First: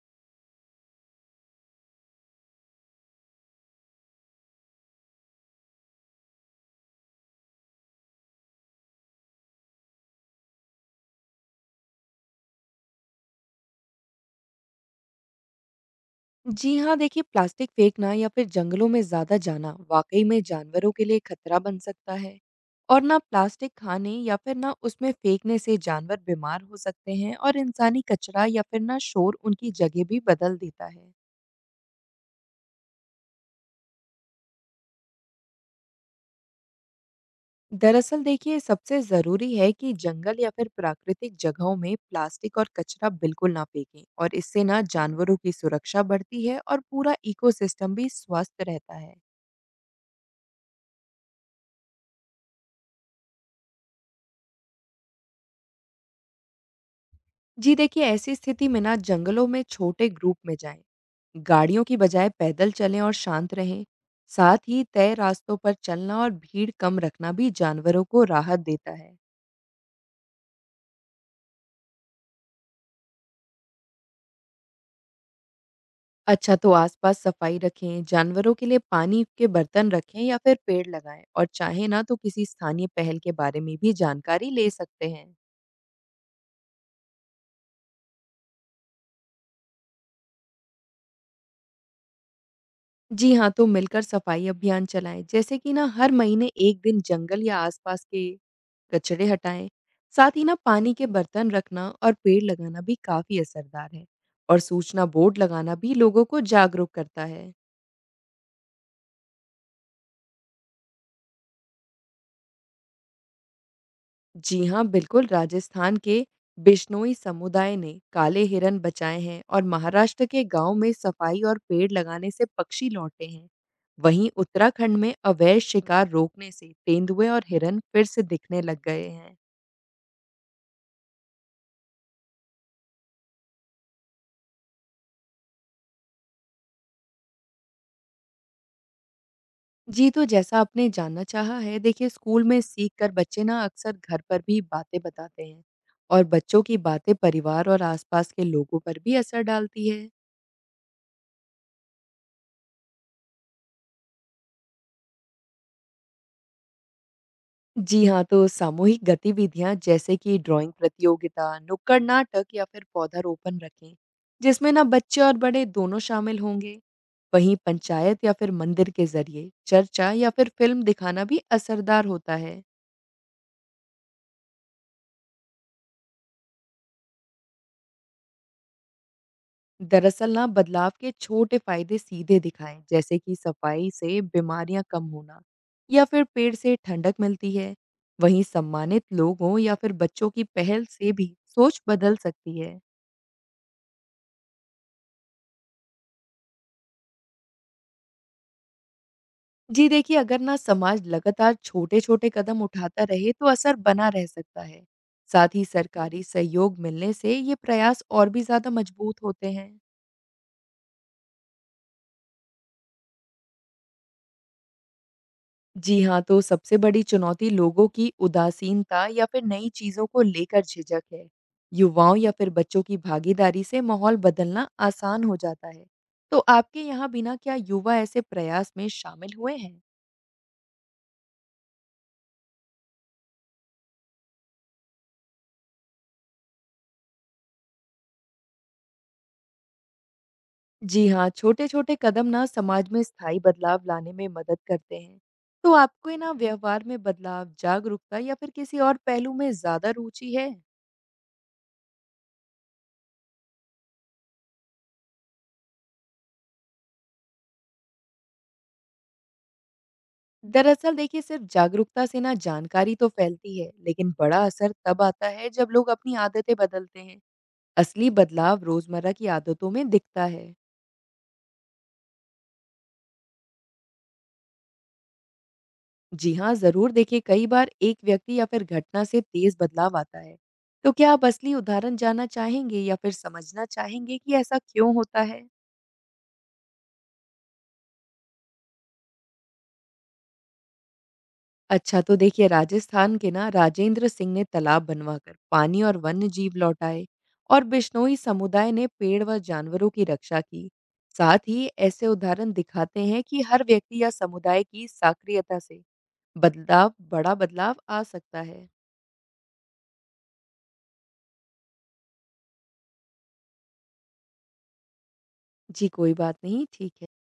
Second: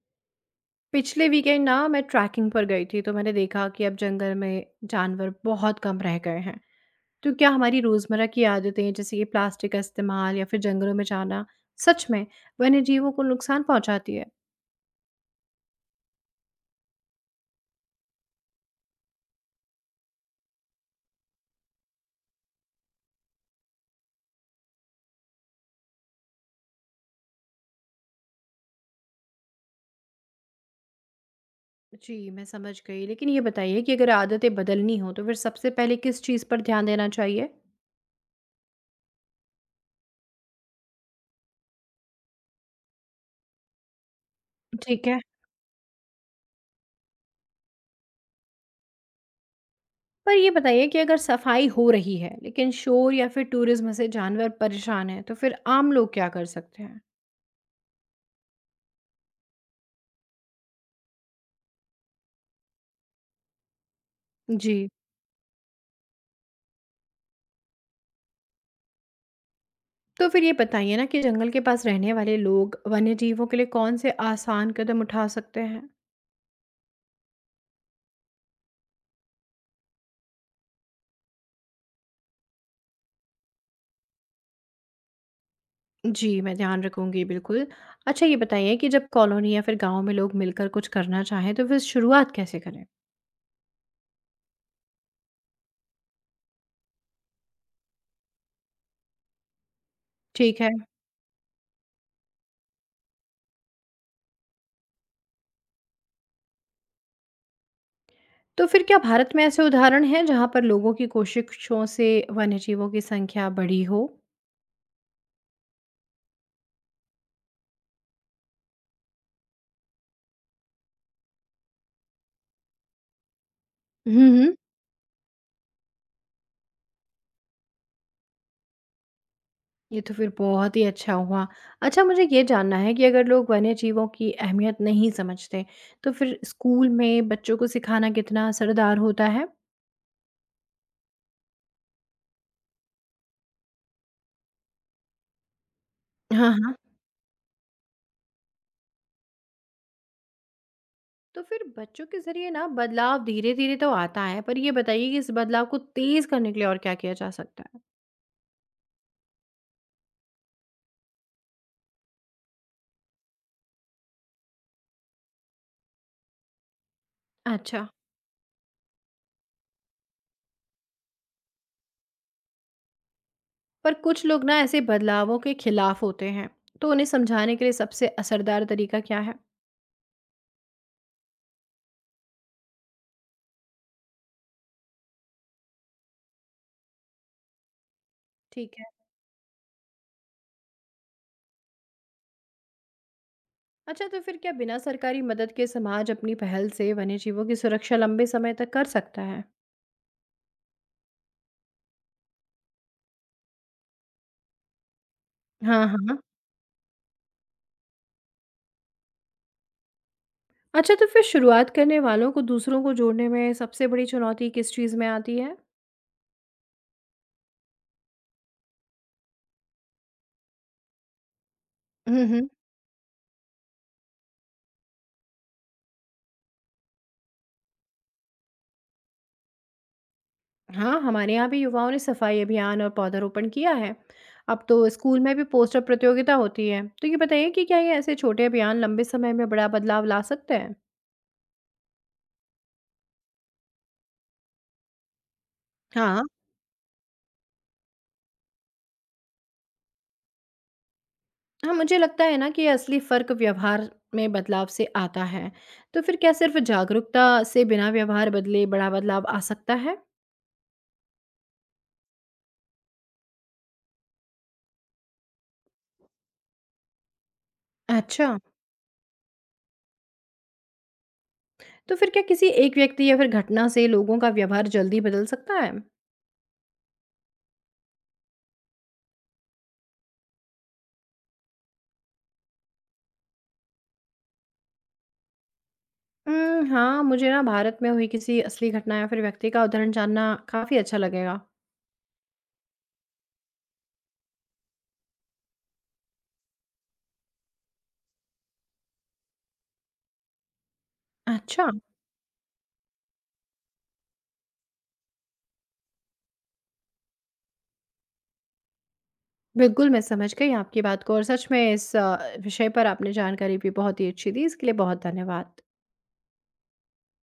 पिछले वीकेंड ना मैं ट्रैकिंग पर गई थी तो मैंने देखा कि अब जंगल में जानवर बहुत कम रह गए हैं। तो क्या हमारी रोजमर्रा की आदतें जैसे कि प्लास्टिक का इस्तेमाल या फिर जंगलों में जाना सच में वन्य जीवों को नुकसान पहुंचाती है? जी हाँ, देखिए प्लास्टिक फेंकना या फिर जंगलों में ज़्यादा जाना वाक़ई में जानवरों के लिए खतरा बन सकता है। और ना प्लास्टिक खाने या फिर ना उसमें फेंकने से जानवर बीमार हो सकते हैं और इंसानी कचरा या फिर ना शोर उनकी जगह भी बदल देता है। जी मैं समझ गई, लेकिन ये बताइए कि अगर आदतें बदलनी हो तो फिर सबसे पहले किस चीज़ पर ध्यान देना चाहिए? दरअसल देखिए सबसे ज़रूरी है कि जंगल या फिर प्राकृतिक जगहों में प्लास्टिक और कचरा बिल्कुल ना फेंकें और इससे ना ठीक है। जानवरों की सुरक्षा बढ़ती है और पूरा इकोसिस्टम भी स्वस्थ रहता है। पर ये बताइए कि अगर सफाई हो रही है लेकिन शोर या फिर टूरिज्म से जानवर परेशान है तो फिर आम लोग क्या कर सकते हैं? जी देखिए ऐसी स्थिति में ना जंगलों में छोटे ग्रुप में जाएं। गाड़ियों की बजाय पैदल चलें और शांत रहें। साथ ही जी। तय रास्तों पर चलना और भीड़ कम रखना भी जानवरों को राहत देता है। तो फिर ये बताइए ना कि जंगल के पास रहने वाले लोग वन्य जीवों के लिए कौन से आसान कदम उठा सकते हैं? अच्छा तो आसपास सफाई रखें, जानवरों के लिए पानी के बर्तन रखें या फिर पेड़ लगाएं और चाहे ना तो किसी स्थानीय पहल के बारे में भी जानकारी ले सकते हैं। जी मैं ध्यान रखूंगी बिल्कुल। अच्छा, ये बताइए कि जब कॉलोनी या फिर गांव में लोग मिलकर कुछ करना चाहें तो फिर शुरुआत कैसे करें? जी हाँ, तो मिलकर सफाई अभियान चलाएं जैसे कि ना हर महीने एक दिन जंगल या आसपास के कचरे हटाएं। साथ ही ना ठीक है। पानी के बर्तन रखना और पेड़ लगाना भी काफी असरदार है। और सूचना बोर्ड लगाना भी लोगों को जागरूक करता है। तो फिर क्या भारत में ऐसे उदाहरण हैं जहां पर लोगों की कोशिशों से वन्य जीवों की संख्या बढ़ी हो? जी हाँ बिल्कुल, राजस्थान के बिश्नोई समुदाय ने काले हिरन बचाए हैं और महाराष्ट्र के गांव में सफाई और पेड़ लगाने से पक्षी लौटे हैं। वहीं हम्म। उत्तराखंड में अवैध शिकार रोकने से तेंदुए और हिरन फिर से दिखने लग गए हैं। ये तो फिर बहुत ही अच्छा हुआ। अच्छा, मुझे ये जानना है कि अगर लोग वन्यजीवों की अहमियत नहीं समझते, तो फिर स्कूल में बच्चों को सिखाना कितना असरदार होता है? जी, तो जैसा आपने जानना चाहा है, देखिए स्कूल में सीख कर बच्चे ना अक्सर घर पर भी बातें बताते हैं। और हाँ, बच्चों हाँ। की बातें परिवार और आसपास के लोगों पर भी असर डालती है। तो फिर बच्चों के ज़रिए ना बदलाव धीरे-धीरे तो आता है, पर ये बताइए कि इस बदलाव को तेज़ करने के लिए और क्या किया जा सकता है? जी हाँ, तो सामूहिक गतिविधियां जैसे कि ड्राइंग प्रतियोगिता, नुक्कड़ नाटक या फिर पौधारोपण रखें, जिसमें ना बच्चे और बड़े दोनों शामिल होंगे। वहीं अच्छा। पंचायत या फिर मंदिर के जरिए चर्चा या फिर फिल्म दिखाना भी असरदार होता है। पर कुछ लोग ना ऐसे बदलावों के खिलाफ होते हैं, तो उन्हें समझाने के लिए सबसे असरदार तरीका क्या है? दरअसल ना बदलाव के छोटे फायदे सीधे दिखाएं जैसे कि सफाई से बीमारियां कम होना या फिर पेड़ से ठंडक मिलती है। वहीं ठीक है। सम्मानित लोगों या फिर बच्चों की पहल से भी सोच बदल सकती है। अच्छा, तो फिर क्या बिना सरकारी मदद के समाज अपनी पहल से वन्यजीवों की सुरक्षा लंबे समय तक कर सकता है? जी देखिए अगर ना समाज लगातार छोटे छोटे कदम उठाता रहे तो असर बना रह सकता है। साथ ही हाँ, हाँ। सरकारी सहयोग मिलने से ये प्रयास और भी ज्यादा मजबूत होते हैं। अच्छा, तो फिर शुरुआत करने वालों को दूसरों को जोड़ने में सबसे बड़ी चुनौती किस चीज़ में आती है? जी हाँ, तो सबसे बड़ी चुनौती लोगों की उदासीनता या फिर नई चीज़ों को लेकर झिझक है। युवाओं हुँ, या हुँ। फिर बच्चों की भागीदारी से माहौल बदलना आसान हो जाता है। तो आपके यहाँ बिना क्या युवा ऐसे प्रयास में शामिल हुए हैं? हाँ, हमारे यहाँ भी युवाओं ने सफाई अभियान और पौधारोपण किया है। अब तो स्कूल में भी पोस्टर प्रतियोगिता होती है। तो ये बताइए कि क्या ये ऐसे छोटे अभियान लंबे समय में बड़ा बदलाव ला सकते हैं? जी हाँ, छोटे-छोटे कदम ना समाज में स्थायी बदलाव लाने में मदद करते हैं। तो आपको हाँ। ना व्यवहार में बदलाव, जागरूकता या फिर किसी और पहलू में ज़्यादा रुचि है? हाँ, मुझे लगता है ना कि ये असली फ़र्क व्यवहार में बदलाव से आता है। तो फिर क्या सिर्फ़ जागरूकता से बिना व्यवहार बदले बड़ा बदलाव आ सकता है? दरअसल देखिए सिर्फ जागरूकता से ना जानकारी तो फैलती है लेकिन बड़ा असर तब आता है जब लोग अपनी आदतें बदलते हैं। असली अच्छा। बदलाव रोजमर्रा की आदतों में दिखता है। तो फिर क्या किसी एक व्यक्ति या फिर घटना से लोगों का व्यवहार जल्दी बदल सकता है? जी हाँ जरूर, देखिए कई बार एक व्यक्ति या फिर घटना से तेज बदलाव आता है। तो क्या आप असली उदाहरण जानना चाहेंगे या फिर समझना चाहेंगे कि ऐसा क्यों होता है? हाँ, मुझे ना भारत में हुई किसी असली घटना या फिर व्यक्ति का उदाहरण जानना काफ़ी अच्छा लगेगा। अच्छा तो देखिए राजस्थान के ना राजेंद्र सिंह ने तालाब बनवाकर पानी और वन्य जीव लौटाए और बिश्नोई समुदाय ने पेड़ व जानवरों की रक्षा की। साथ ही अच्छा, ऐसे उदाहरण दिखाते हैं कि हर व्यक्ति या समुदाय की सक्रियता से बदलाव बड़ा बदलाव आ सकता है। बिल्कुल मैं समझ गई आपकी बात को, और सच में इस विषय पर आपने जानकारी भी बहुत ही अच्छी दी, इसके लिए बहुत धन्यवाद। जी कोई बात नहीं, ठीक है।